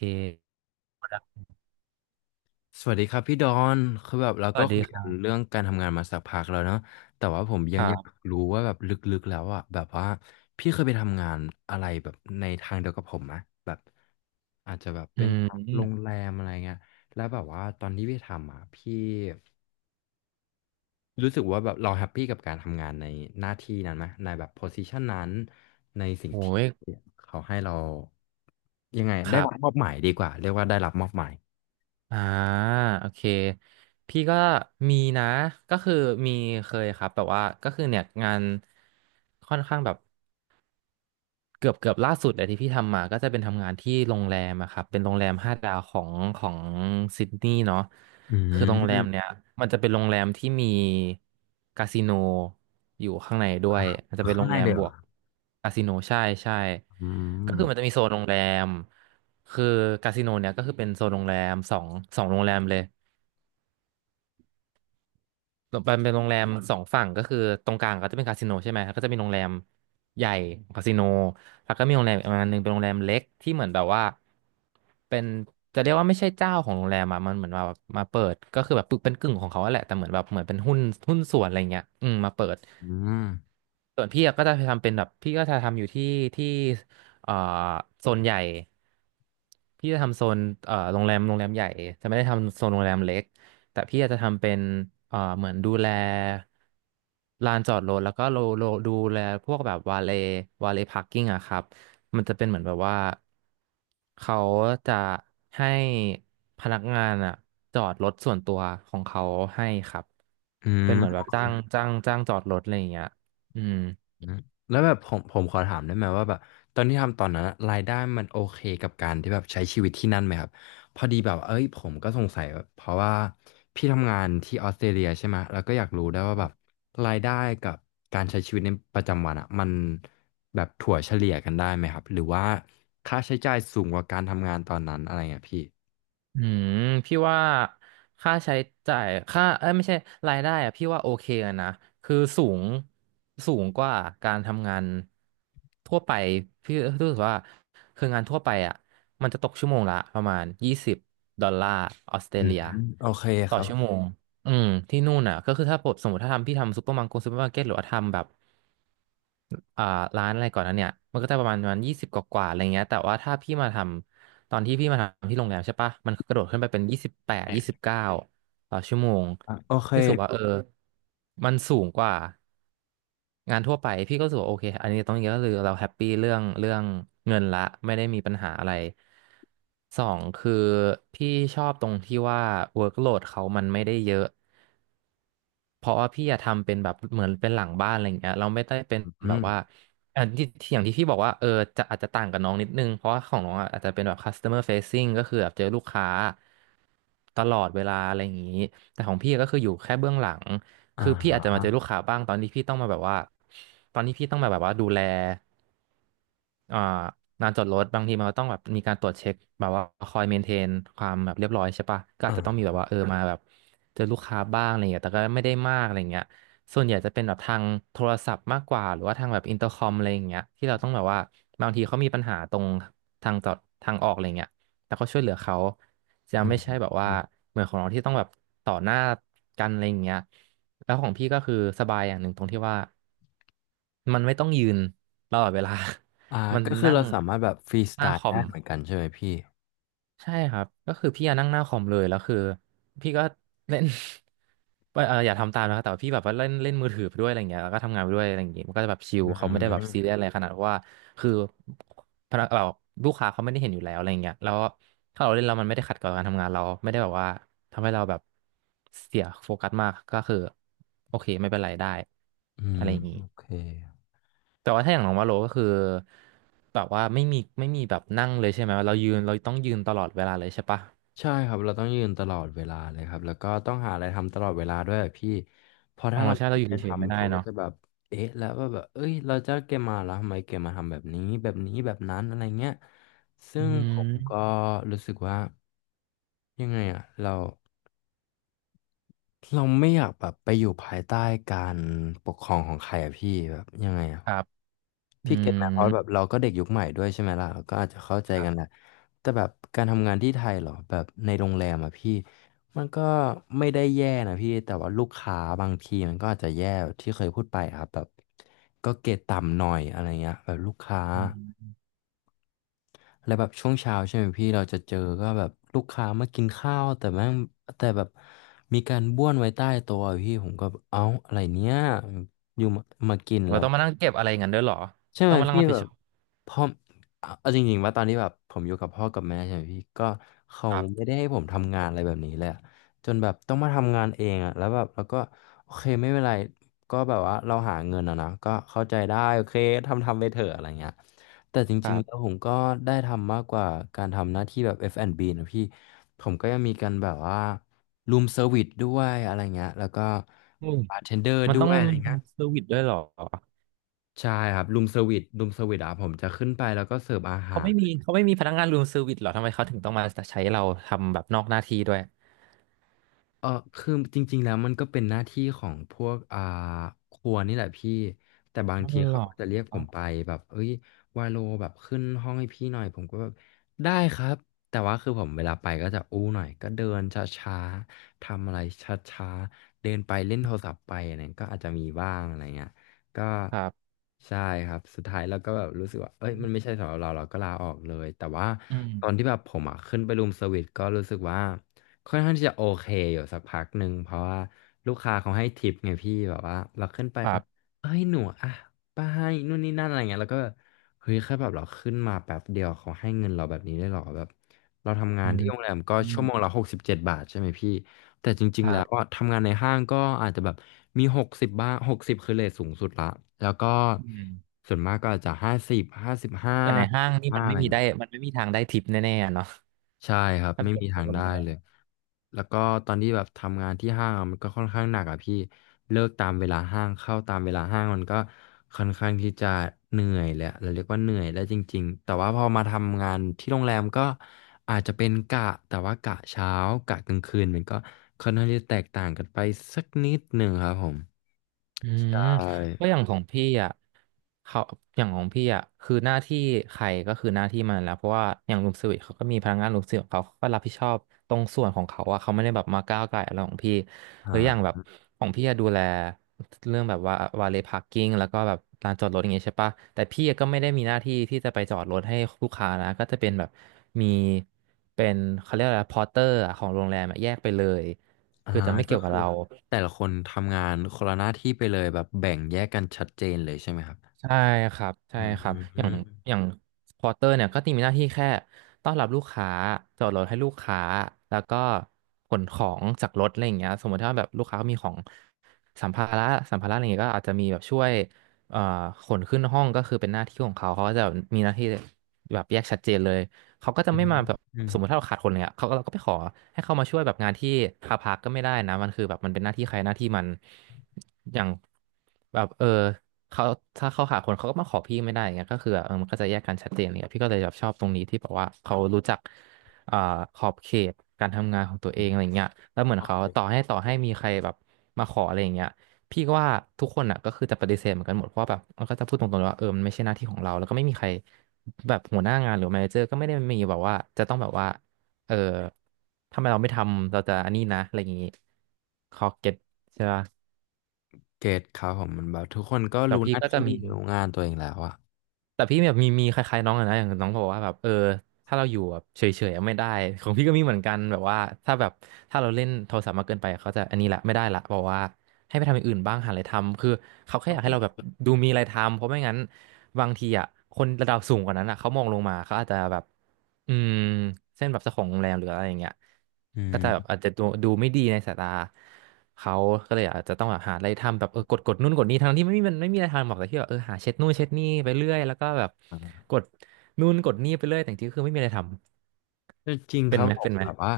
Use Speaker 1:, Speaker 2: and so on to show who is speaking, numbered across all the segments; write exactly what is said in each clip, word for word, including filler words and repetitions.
Speaker 1: เค
Speaker 2: สวัสดีครับพี่ดอนคือแบบเรา
Speaker 1: ส
Speaker 2: ก็
Speaker 1: วัสดี
Speaker 2: คุย
Speaker 1: ค
Speaker 2: กั
Speaker 1: รั
Speaker 2: น
Speaker 1: บ
Speaker 2: เรื่องการทำงานมาสักพักแล้วเนาะแต่ว่าผมยั
Speaker 1: ค
Speaker 2: ง
Speaker 1: รั
Speaker 2: อยาก
Speaker 1: บ
Speaker 2: รู้ว่าแบบลึกๆแล้วอะแบบว่าพี่เคยไปทำงานอะไรแบบในทางเดียวกับผมไหมแบบอาจจะแบบ
Speaker 1: อื
Speaker 2: เป็นโรง
Speaker 1: ม
Speaker 2: แรมอะไรเงี้ยแล้วแบบว่าตอนที่พี่ทำอะพี่รู้สึกว่าแบบเราแฮปปี้กับการทำงานในหน้าที่นั้นไหมในแบบโพซิชันนั้นในสิ่ง
Speaker 1: โอ้
Speaker 2: ที่
Speaker 1: ย
Speaker 2: เขาให้เรายังไง
Speaker 1: ค
Speaker 2: ได้
Speaker 1: รั
Speaker 2: รับมอ
Speaker 1: บ
Speaker 2: บหมายดีกว่าเรียกว่าได้รับมอบหมาย
Speaker 1: อ่าโอเค พี่ก็มีนะก็คือมีเคยครับแบบว่าก็คือเนี่ยงานค่อนข้างแบบ เกือบเกือบล่าสุดเลยที่พี่ทำมาก็จะเป็นทำงานที่โรงแรมอะครับเป็นโรงแรมห้าดาวของของซิดนีย์เนาะ
Speaker 2: อื
Speaker 1: คือโรงแรมเนี่
Speaker 2: ม
Speaker 1: ยมันจะเป็นโรงแรมที่มีคาสิโนอยู่ข้างในด้วยมันจะเป็นโร
Speaker 2: ข้าง
Speaker 1: ง
Speaker 2: ใน
Speaker 1: แรม
Speaker 2: เลยเห
Speaker 1: บ
Speaker 2: รอ
Speaker 1: วกคาสิโนใช่ใช่
Speaker 2: อื
Speaker 1: ก็
Speaker 2: ม
Speaker 1: คือมันจะมีโซนโรงแรมคือคาสิโนเนี่ยก็คือเป็นโซนโรงแรมสองสองโรงแรมเลย มันเป็นโรงแรมสองฝั่งก็คือตรงกลางก็จะเป็นคาสิโนใช่ไหมแล้วก็จะมีโรงแรมใหญ่คาสิโนแล้วก็มีโรงแรมอีกประมาณหนึ่งเป็นโรงแรมเล็กที่เหมือนแบบว่าเป็นจะเรียกว่าไม่ใช่เจ้าของโรงแรมอะมันเหมือนมามาเปิดก็คือแบบเป็นกึ่งของเขาอะแหละแต่เหมือนแบบเหมือนเป็นหุ้นหุ้นส่วนอะไรเงี้ยอืมมาเปิด
Speaker 2: อืม
Speaker 1: ส่วนพี่อะก็จะทำเป็นแบบพี่ก็จะทำอยู่ที่ที่เอ่อโซนใหญ่พี่จะทำโซนเอ่อโรงแรมโรงแรมใหญ่จะไม่ได้ทำโซนโรงแรมเล็กแต่พี่อาจจะทำเป็นเอ่อเหมือนดูแลลานจอดรถแล้วก็โลโลดูแลพวกแบบวาเลวาเลพาร์กิ้งอะครับมันจะเป็นเหมือนแบบว่าเขาจะให้พนักงานอะจอดรถส่วนตัวของเขาให้ครับ
Speaker 2: อื
Speaker 1: เป็น
Speaker 2: ม
Speaker 1: เหมือนแบบจ้างจ้างจ้างจอดรถอะไรอย่างเงี้ยอืม
Speaker 2: อืมแล้วแบบผมผมขอถามได้ไหมว่าแบบตอนที่ทำตอนนั้นอะรายได้มันโอเคกับการที่แบบใช้ชีวิตที่นั่นไหมครับพอดีแบบเอ้ยผมก็สงสัยแบบเพราะว่าพี่ทำงานที่ออสเตรเลียใช่ไหมแล้วก็อยากรู้ได้วยว่าแบบรายได้กับการใช้ชีวิตในประจำวันอ่ะมันแบบถั่วเฉลี่ยกันได้ไหมครับหรือว่าค่าใช้จ่ายสูงกว่าการทำงานตอนนั้นอะไรเงี้ยพี่
Speaker 1: อืมพี่ว่าค่าใช้จ่ายค่าเอ้ยไม่ใช่รายได้อะพี่ว่าโอเคอะนะคือสูงสูงกว่าการทำงานทั่วไปพี่รู้สึกว่าคืองานทั่วไปอ่ะมันจะตกชั่วโมงละประมาณยี่สิบดอลลาร์ออสเตร
Speaker 2: อืม
Speaker 1: เลีย
Speaker 2: โอเคค
Speaker 1: ต่อ
Speaker 2: รับ
Speaker 1: ชั่วเโมงอืมที่นู่นอ่ะก็คือถ้าผมสมมติถ้าทำพี่ทำซูเปอร์มาร์เก็ตซูเปอร์มาร์เก็ตหรือว่าทำแบบ อ่าร้านอะไรก่อนนั้นเนี่ยมันก็จะประมาณประมาณยี่สิบกว่าๆอะไรเงี้ยแต่ว่าถ้าพี่มาทำตอนที่พี่มาทำที่โรงแรมใช่ปะมันกระโดดขึ้นไปเป็นยี่สิบแปดยี่สิบเก้าต่อชั่วโมง
Speaker 2: โอเค
Speaker 1: พี่รู้สึกว่าเออมันสูงกว่างานทั่วไปพี่ก็รู้สึกว่าโอเคอันนี้ตรงอย่างนี้ก็คือเราแฮปปี้เรื่องเรื่องเงินละไม่ได้มีปัญหาอะไรสองคือพี่ชอบตรงที่ว่า workload เขามันไม่ได้เยอะ เพราะว่าพี่อะทำเป็นแบบเหมือนเป็นหลังบ้านอะไรอย่างเงี้ยเราไม่ได้เป็นแบ
Speaker 2: อื
Speaker 1: บว่า
Speaker 2: ม
Speaker 1: อันที่ที่อย่างที่พี่บอกว่าเออจะอาจจะต่างกับน้องนิดนึงเพราะว่าของน้องอะอาจจะเป็นแบบ customer facing ก็คือแบบเจอลูกค้าตลอดเวลาอะไรอย่างงี้แต่ของพี่ก็คืออยู่แค่เบื้องหลัง
Speaker 2: อ่า
Speaker 1: คือพี่อาจจะมาเจอลูกค้าบ้างตอนที่พี่ต้องมาแบบว่าตอนที่พี่ต้องมาแบบว่าดูแลอ่างานจอดรถบางทีมันก็ต้องแบบมีการตรวจเช็คแบบว่าคอยเมนเทนความแบบเรียบร้อยใช่ปะก็อา
Speaker 2: อ่
Speaker 1: จจะต้องมีแบ
Speaker 2: า
Speaker 1: บว่าเออมาแบบ เจอลูกค้าบ้างอะไรเงี้ยแต่ก็ไม่ได้มากอะไรเงี้ยส่วนใหญ่จะเป็นแบบทางโทรศัพท์มากกว่าหรือว่าทางแบบอินเตอร์คอมอะไรอย่างเงี้ยที่เราต้องแบบว่าบางทีเขามีปัญหาตรงทางจอดทางออกอะไรเงี้ยแล้วก็ช่วยเหลือเขาจะ
Speaker 2: อื
Speaker 1: ไม่
Speaker 2: ม
Speaker 1: ใช่แบบว่า
Speaker 2: อืม
Speaker 1: เหมือนของเราที่ต้องแบบต่อหน้ากันอะไรอย่างเงี้ยแล้วของพี่ก็คือสบายอย่างหนึ่งตรงที่ว่ามันไม่ต้องยืนตลอดเวลา
Speaker 2: อ่า
Speaker 1: มัน
Speaker 2: ก็คือ
Speaker 1: นั่ง
Speaker 2: เราสามารถแบบฟรีส
Speaker 1: ห
Speaker 2: ไต
Speaker 1: น้าค
Speaker 2: ล์
Speaker 1: อ
Speaker 2: ได้
Speaker 1: ม
Speaker 2: เหมือนกันใช่ไหมพี่
Speaker 1: ใช่ครับก็คือพี่อะนั่งหน้าคอมเลยแล้วคือพี่ก็เล่น ว่าเอออย่าทำตามนะครับแต่ว่าพี่แบบว่าเล่นเล่นมือถือไปด้วยอะไรเงี้ยแล้วก็ทำงานไปด้วยอะไรอย่างเงี้ยมันก็จะแบบชิล
Speaker 2: อื
Speaker 1: เขาไม่ได้แบบซีเรีย
Speaker 2: ม
Speaker 1: สอะไรขนาดว่าคือพนักแบบลูกค้าเขาไม่ได้เห็นอยู่แล้วอะไรเงี้ยแล้วถ้าเราเล่นแล้วมันไม่ได้ขัดกับการทำงานเราไม่ได้แบบว่าทำให้เราแบบเสียโฟกัสมากก็คือโอเคไม่เป็นไรได้
Speaker 2: อื
Speaker 1: อะ
Speaker 2: ม
Speaker 1: ไรอย่างงี้
Speaker 2: โอเค
Speaker 1: แต่ว่าถ้าอย่างน้องว่าโลก็คือแบบว่าไม่มีไม่มีแบบนั่งเลยใช่ไหมเรายืนเราต้องยืนตลอดเวลาเลยใช่ปะ
Speaker 2: ใช่ครับเราต้องยืนตลอดเวลาเลยครับแล้วก็ต้องหาอะไรทำตลอดเวลาด้วยอะพี่เพอ
Speaker 1: อ๋อ
Speaker 2: ถ้าเรา
Speaker 1: ใช่
Speaker 2: ไม่
Speaker 1: เรา
Speaker 2: มี
Speaker 1: อ
Speaker 2: อะ
Speaker 1: ยู่
Speaker 2: ไร
Speaker 1: เฉยๆไม่
Speaker 2: ทำ
Speaker 1: ได้
Speaker 2: เขาก็
Speaker 1: เนาะ
Speaker 2: จะแบบเอ๊ะแล้วว่าแบบเอ้ยเราจะเกมมาแล้วทำไมเกมมาทำแบบนี้แบบนี้แบบนั้นอะไรเงี้ยซึ่
Speaker 1: อื
Speaker 2: งผมก็
Speaker 1: ม
Speaker 2: รู้สึกว่ายังไงอะเราเราไม่อยากแบบไปอยู่ภายใต้การปกครองของใครอะพี่แบบยังไงอะ
Speaker 1: ครับอื
Speaker 2: พี่เก็ตไหมเพราะ
Speaker 1: ม
Speaker 2: แบบเราก็เด็กยุคใหม่ด้วยใช่ไหมล่ะเราก็อาจจะเข้าใจ
Speaker 1: ครั
Speaker 2: กันแหละ
Speaker 1: บ
Speaker 2: แต่แบบการทำงานที่ไทยเหรอแบบในโรงแรมอะพี่มันก็ไม่ได้แย่นะพี่แต่ว่าลูกค้าบางทีมันก็อาจจะแย่ที่เคยพูดไปครับแบบก็เกรดต่ำหน่อยอะไรเงี้ยแบบลูกค้า
Speaker 1: อืม
Speaker 2: แล้วแบบช่วงเช้าใช่ไหมพี่เราจะเจอก็แบบลูกค้ามากินข้าวแต่แม่งแต่แบบมีการบ้วนไว้ใต้โต๊ะอะพี่ผมก็เอ้าอะไรเนี้ยอยู่มามากิน
Speaker 1: เรา
Speaker 2: แล้ว
Speaker 1: ต้องมานั่งเก็บอะไรอย่างนั้นด้วยเหรอ
Speaker 2: ใช่ไห
Speaker 1: ต้อ
Speaker 2: ม
Speaker 1: งมานั่ง
Speaker 2: พี่
Speaker 1: รับผิ
Speaker 2: แบ
Speaker 1: ดช
Speaker 2: บ
Speaker 1: อบ
Speaker 2: พ่อเอาเอาจริงๆว่าตอนที่แบบผมอยู่กับพ่อกับแม่ใช่ไหมพี่ก็เขา
Speaker 1: ครั
Speaker 2: ไม่
Speaker 1: บ
Speaker 2: ได้ให้ผมทำงานอะไรแบบนี้เลยอะจนแบบต้องมาทำงานเองอะแล้วแบบแล้วก็โอเคไม่เป็นไรก็แบบว่าเราหาเงินอะนะก็เข้าใจได้โอเคทำทำไปเถอะอะไรเงี้ยแต่จ
Speaker 1: ค
Speaker 2: ริง
Speaker 1: รั
Speaker 2: ๆแล้ว
Speaker 1: บ
Speaker 2: ผมก็ได้ทำมากกว่าการทำหน้าที่แบบ เอฟ แอนด์ บี นด์บีนะพี่ผมก็ยังมีการแบบว่ารูมเซอร์วิสด้วยอะไรเงี้ยแล้วก็
Speaker 1: อืม
Speaker 2: บาร์เทนเดอร์
Speaker 1: มัน
Speaker 2: ด้
Speaker 1: ต้อ
Speaker 2: ว
Speaker 1: ง
Speaker 2: ยอะไร
Speaker 1: มีรู
Speaker 2: เงี้ย
Speaker 1: มเซอร์วิสด้วยเหรอ
Speaker 2: ใช่ครับรูมเซอร์วิสรูมเซอร์วิสอ่ะผมจะขึ้นไปแล้วก็เสิร์ฟอา
Speaker 1: เขา
Speaker 2: หา
Speaker 1: ไม่
Speaker 2: ร
Speaker 1: มีเขาไม่มีพนักงานรูมเซอร์วิสเหรอทำไมเขาถึงต้องมาใช้เราทำแบบนอกหน้าที่ด้วย
Speaker 2: เออคือจริงๆแล้วมันก็เป็นหน้าที่ของพวกอ่าครัวนี่แหละพี่แต่บาง
Speaker 1: อ๋อ
Speaker 2: ที
Speaker 1: เหร
Speaker 2: เขา
Speaker 1: อ
Speaker 2: ก็จะเรียกผมไปแบบเอ้ยวาโลแบบขึ้นห้องให้พี่หน่อยผมก็แบบได้ครับแต่ว่าคือผมเวลาไปก็จะอู้หน่อยก็เดินช้าๆทำอะไรช้าๆเดินไปเล่นโทรศัพท์ไปอะไรก็อาจจะมีบ้างอะไรเงี้ยก็
Speaker 1: ครับ
Speaker 2: ใช่ครับสุดท้ายเราก็แบบรู้สึกว่าเอ้ยมันไม่ใช่สำหรับเราเราก็ลาออกเลยแต่ว่า
Speaker 1: อืม
Speaker 2: ตอนที่แบบผมอ่ะขึ้นไปรูมเซอร์วิสก็รู้สึกว่า ค่อนข้างที่จะโอเคอยู่สักพักหนึ่งเพราะว่าลูกค้าเขาให้ทิปไงพี่แบบว่าเราขึ้นไป
Speaker 1: ครั
Speaker 2: เขา
Speaker 1: บ
Speaker 2: เอ้ยหนูอ่ะป้าให้นู่นนี่นั่นอะไรเงี้ยแล้วก็แบบเฮ้ยแค่แบบเราขึ้นมาแป๊บเดียวเขาให้เงินเราแบบนี้ได้หรอแบบเราทำงา
Speaker 1: อื
Speaker 2: น
Speaker 1: ม
Speaker 2: ที่โรงแรมก็
Speaker 1: อืม
Speaker 2: ชั่วโมงละหกสิบเจ็ดบาทใช่ไหมพี่แต่จริ
Speaker 1: ค
Speaker 2: งๆ
Speaker 1: รั
Speaker 2: แล้วอ่ะ
Speaker 1: บ
Speaker 2: ทำงานในห้างก็อาจจะแบบมีหกสิบบ้างหกสิบคือเรทสูงสุดละแล้วก็
Speaker 1: อืม
Speaker 2: ส่วนมากก็อาจจะห้าสิบห้าสิบห้า
Speaker 1: แต่ในห้างนี่
Speaker 2: ห้า
Speaker 1: มัน
Speaker 2: อะ
Speaker 1: ไม่
Speaker 2: ไร
Speaker 1: มีได้
Speaker 2: เงี้ย
Speaker 1: มันไม่มีทางได้ทิปแน่ๆอะเนาะ
Speaker 2: ใช่ครับ
Speaker 1: ถ้า
Speaker 2: ไม่
Speaker 1: เปรีย
Speaker 2: มี
Speaker 1: บเทีย
Speaker 2: ทา
Speaker 1: บ
Speaker 2: ง
Speaker 1: กับ
Speaker 2: ได้
Speaker 1: โรงแร
Speaker 2: เล
Speaker 1: ม
Speaker 2: ยแล้วก็ตอนที่แบบทำงานที่ห้างอะมันก็ค่อนข้างหนักอ่ะพี่เลิกตามเวลาห้างเข้าตามเวลาห้างมันก็ค่อนข้างที่จะเหนื่อยแหละเราเรียกว่าเหนื่อยได้จริงๆแต่ว่าพอมาทำงานที่โรงแรมก็อาจจะเป็นกะแต่ว่ากะเช้ากะกลางคืนมันก็ค่อนข้างที่จะแตกต่างกันไปสักนิดหนึ่งครับผม
Speaker 1: อืม
Speaker 2: ใช่
Speaker 1: เพราะอย่างของพี่อ่ะเขาอย่างของพี่อ่ะคือหน้าที่ใครก็คือหน้าที่มันแล้วเพราะว่าอย่างรูมเซอร์วิสเขาก็มีพนักงานรูมเซอร์วิสของเขาเขาก็รับผิดชอบตรงส่วนของเขาอ่ะเขาไม่ได้แบบมาก้าวไก่อะไรของพี่
Speaker 2: อ่
Speaker 1: หรืออย่างแบบ
Speaker 2: า
Speaker 1: ของพี่อะดูแลเรื่องแบบว่าวาเลพาร์กิ้งแล้วก็แบบลานจอดรถอย่างเงี้ยใช่ปะแต่พี่ก็ไม่ได้มีหน้าที่ที่จะไปจอดรถให้ลูกค้านะก็จะเป็นแบบมีเป็นเขาเรียกอะไรพอร์เตอร์ของโรงแรมอะแยกไปเลย
Speaker 2: อ่า
Speaker 1: คือจะไม่
Speaker 2: ก็
Speaker 1: เกี่ยวกับ
Speaker 2: คือ
Speaker 1: เรา
Speaker 2: แต่ละคนทำงานคนละหน้าที่ไปเลยแบบแบ่งแยกกันชัดเจนเลยใช่ไหมครับ
Speaker 1: ใช่ครับใช่
Speaker 2: อื
Speaker 1: ครับอย่าง
Speaker 2: ม
Speaker 1: อย่างพอเตอร์เนี่ยก็จะมีหน้าที่แค่ต้อนรับลูกค้าจอดรถให้ลูกค้าแล้วก็ขนของจากรถอะไรอย่างเงี้ยสมมติถ้าแบบลูกค้ามีของสัมภาระสัมภาระอะไรอย่างเงี้ยก็อาจจะมีแบบช่วยเอ่อขนขึ้นห้องก็คือเป็นหน้าที่ของเขาเขาก็จะมีหน้าที่แบบแยกชัดเจนเลยเขาก็จะ
Speaker 2: อื
Speaker 1: ไม่
Speaker 2: ม
Speaker 1: มาแบบ
Speaker 2: อืม
Speaker 1: สมมติถ้าเราขาดคนเนี่ยเขาก็เราก็ไปขอให้เขามาช่วยแบบงานที่คาพักก็ไม่ได้นะมันคือแบบมันเป็นหน้าที่ใครหน้าที่มันอย่างแบบเออ เขาถ้าเขาหาคนเขาก็มาขอพี่ไม่ได้อย่างเงี้ยก็คือแบบเออมันก็จะแยกกันชัดเจนเลยอะพี่ก็เลยแบบชอบตรงนี้ที่แบบว่าเขารู้จักอ่าขอบเขตการทำงานของตัวเองอะไรเงี้ยแล้วเหมือนเขาต่อให้ต่อให้มีใครแบบมาขออะไรอย่างเงี้ยพี่ก็ว่าทุกคนอ่ะก็คือจะปฏิเสธเหมือนกันหมดเพราะว่าแบบมันก็จะพูดตรงๆเลยว่าเออมันไม่ใช่หน้าที่ของเราแล้วก็ไม่มีใครแบบหัวหน้างานหรือแมเนเจอร์ก็ไม่ได้มีแบบว่าจะต้องแบบว่าเออทำไมเราไม่ทำเราจะอันนี้นะอะไรอย่างงี้เขาเก็ตใช่ปะ
Speaker 2: เกตครับผมมันแบบทุกคนก็
Speaker 1: แต่
Speaker 2: รู้ห
Speaker 1: พี่
Speaker 2: น้า
Speaker 1: ก็จะ
Speaker 2: ที่
Speaker 1: มี
Speaker 2: รู้งานตัวเองแล้วอะ
Speaker 1: แต่พี่แบบมีมีคล้ายๆน้องอะนะอย่างน้องบอกว่าแบบเออถ้าเราอยู่แบบเฉยๆอะไม่ได้ของพี่ก็มีเหมือนกันแบบว่าถ้าแบบถ้าเราเล่นโทรศัพท์มากเกินไปเขาจะอันนี้ละไม่ไดว่าบอกว่าให้ไปทำอย่างอื่นบ้างหาอะไรทำคือเขาแค่
Speaker 2: โอ
Speaker 1: อยาก
Speaker 2: เค
Speaker 1: ให้เราแบบดูมีอะไรทำเพราะไม่งั้นบางทีอ่ะคนระดับสูงกว่านั้นอ่ะเขามองลงมาเขาอาจจะแบบ อืมเส้นแบบเจ้าของโรงแรมหรืออะไรอย่างเงี้ย
Speaker 2: อื
Speaker 1: ก็จะแบบ
Speaker 2: ม
Speaker 1: อาจจะดูดูไม่ดีในสายตาเขาก็เลยอาจจะต้องแบบหาอะไรทำแบบเออกดกดนู่นกดนี่ทั้งที่ไม่มีมันไม่มีอะไรทำหรอกแต่ที่แบบเออหาเช็ดนู่นเช็ดนี่ไปเรื่อยแล้วก็แบบ
Speaker 2: อ่า
Speaker 1: กดนู่นกดนี่ไปเรื่อยแต่จริงๆคือไม่มีอะไรทำ
Speaker 2: แต่จริงค
Speaker 1: เป็น
Speaker 2: รับ
Speaker 1: ไหม
Speaker 2: ผ
Speaker 1: เป็
Speaker 2: ม
Speaker 1: นไหม
Speaker 2: แบบว่า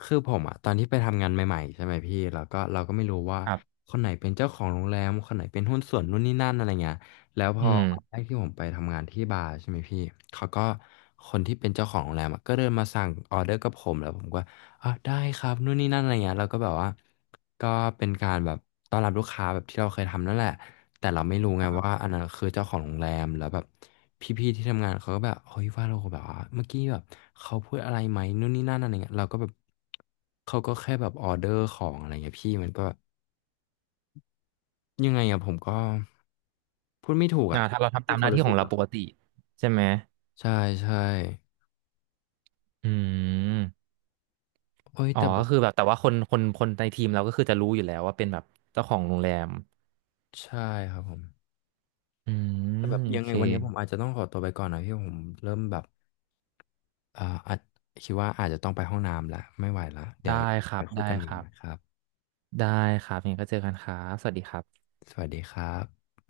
Speaker 2: คือผมอ่ะตอนที่ไปทำงานใหม่ๆใช่ไหมพี่แล้วก็เราก็ไม่รู้ว่า
Speaker 1: ครับ
Speaker 2: คนไหนเป็นเจ้าของโรงแรมคนไหนเป็นหุ้นส่วนนู่นนี่นั่นอะไรเงี้ยแล้วพ
Speaker 1: อื
Speaker 2: อ
Speaker 1: ม
Speaker 2: วันแรกที่ผมไปทำงานที่บาร์ใช่ไหมพี่เขาก็คนที่เป็นเจ้าของโรงแรมอะก็เดินมาสั่งออเดอร์กับผมแล้วผมก็ อ่ะได้ครับนู่นนี่นั่นอะไรเงี้ยเราก็แบบว่าก็เป็นการแบบต้อนรับลูกค้าแบบที่เราเคยทำนั่นแหละแต่เราไม่รู้ไง
Speaker 1: ครั
Speaker 2: ว่า
Speaker 1: บ
Speaker 2: อันนั้นคือเจ้าของโรงแรมแล้วแบบพี่ๆที่ทำงานเขาก็แบบเฮ้ยว่าเราแบบว่าเมื่อกี้แบบเขาพูดอะไรไหมนู่นนี่นั่นอะไรเงี้ยเราก็แบบเขาก็แค่แบบออเดอร์ของอะไรเงี้ยพี่มันก็ยังไงอะผมก็พูดไม่ถูก
Speaker 1: อ่า
Speaker 2: อะ
Speaker 1: ถ้าเราทำ
Speaker 2: คื
Speaker 1: ตา
Speaker 2: อ
Speaker 1: ม
Speaker 2: ค
Speaker 1: ห
Speaker 2: วาม
Speaker 1: น้าที่
Speaker 2: รู้
Speaker 1: ข
Speaker 2: สึ
Speaker 1: อง
Speaker 2: กเห
Speaker 1: เรา
Speaker 2: รอ
Speaker 1: ปกติใช่ไหม
Speaker 2: ใช่ใช่
Speaker 1: อืม
Speaker 2: โอ้ย
Speaker 1: อ๋อ
Speaker 2: แต่แบ
Speaker 1: ก็
Speaker 2: บ
Speaker 1: คือแบบแต่ว่าคนคนคนในทีมเราก็คือจะรู้อยู่แล้วว่าเป็นแบบเจ้าของโรงแรม
Speaker 2: ใช่ครับผม
Speaker 1: อื
Speaker 2: แต่แบ
Speaker 1: ม
Speaker 2: บ
Speaker 1: โอ
Speaker 2: ยังไง
Speaker 1: เค
Speaker 2: วันนี้ผมอาจจะต้องขอตัวไปก่อนนะพี่ผมเริ่มแบบ เอ่ออาจคิดว่าอาจจะต้องไปห้องน้ำละไม่ไหวละเดี๋ย
Speaker 1: ได้
Speaker 2: ว
Speaker 1: ค
Speaker 2: ไป
Speaker 1: รับ
Speaker 2: คุย
Speaker 1: ได้
Speaker 2: กันให
Speaker 1: ค
Speaker 2: ม่
Speaker 1: รับ
Speaker 2: นะครับ
Speaker 1: ได้ครับยังไงก็เจอกันครับสวัสดีครับ
Speaker 2: สวัสดีครับ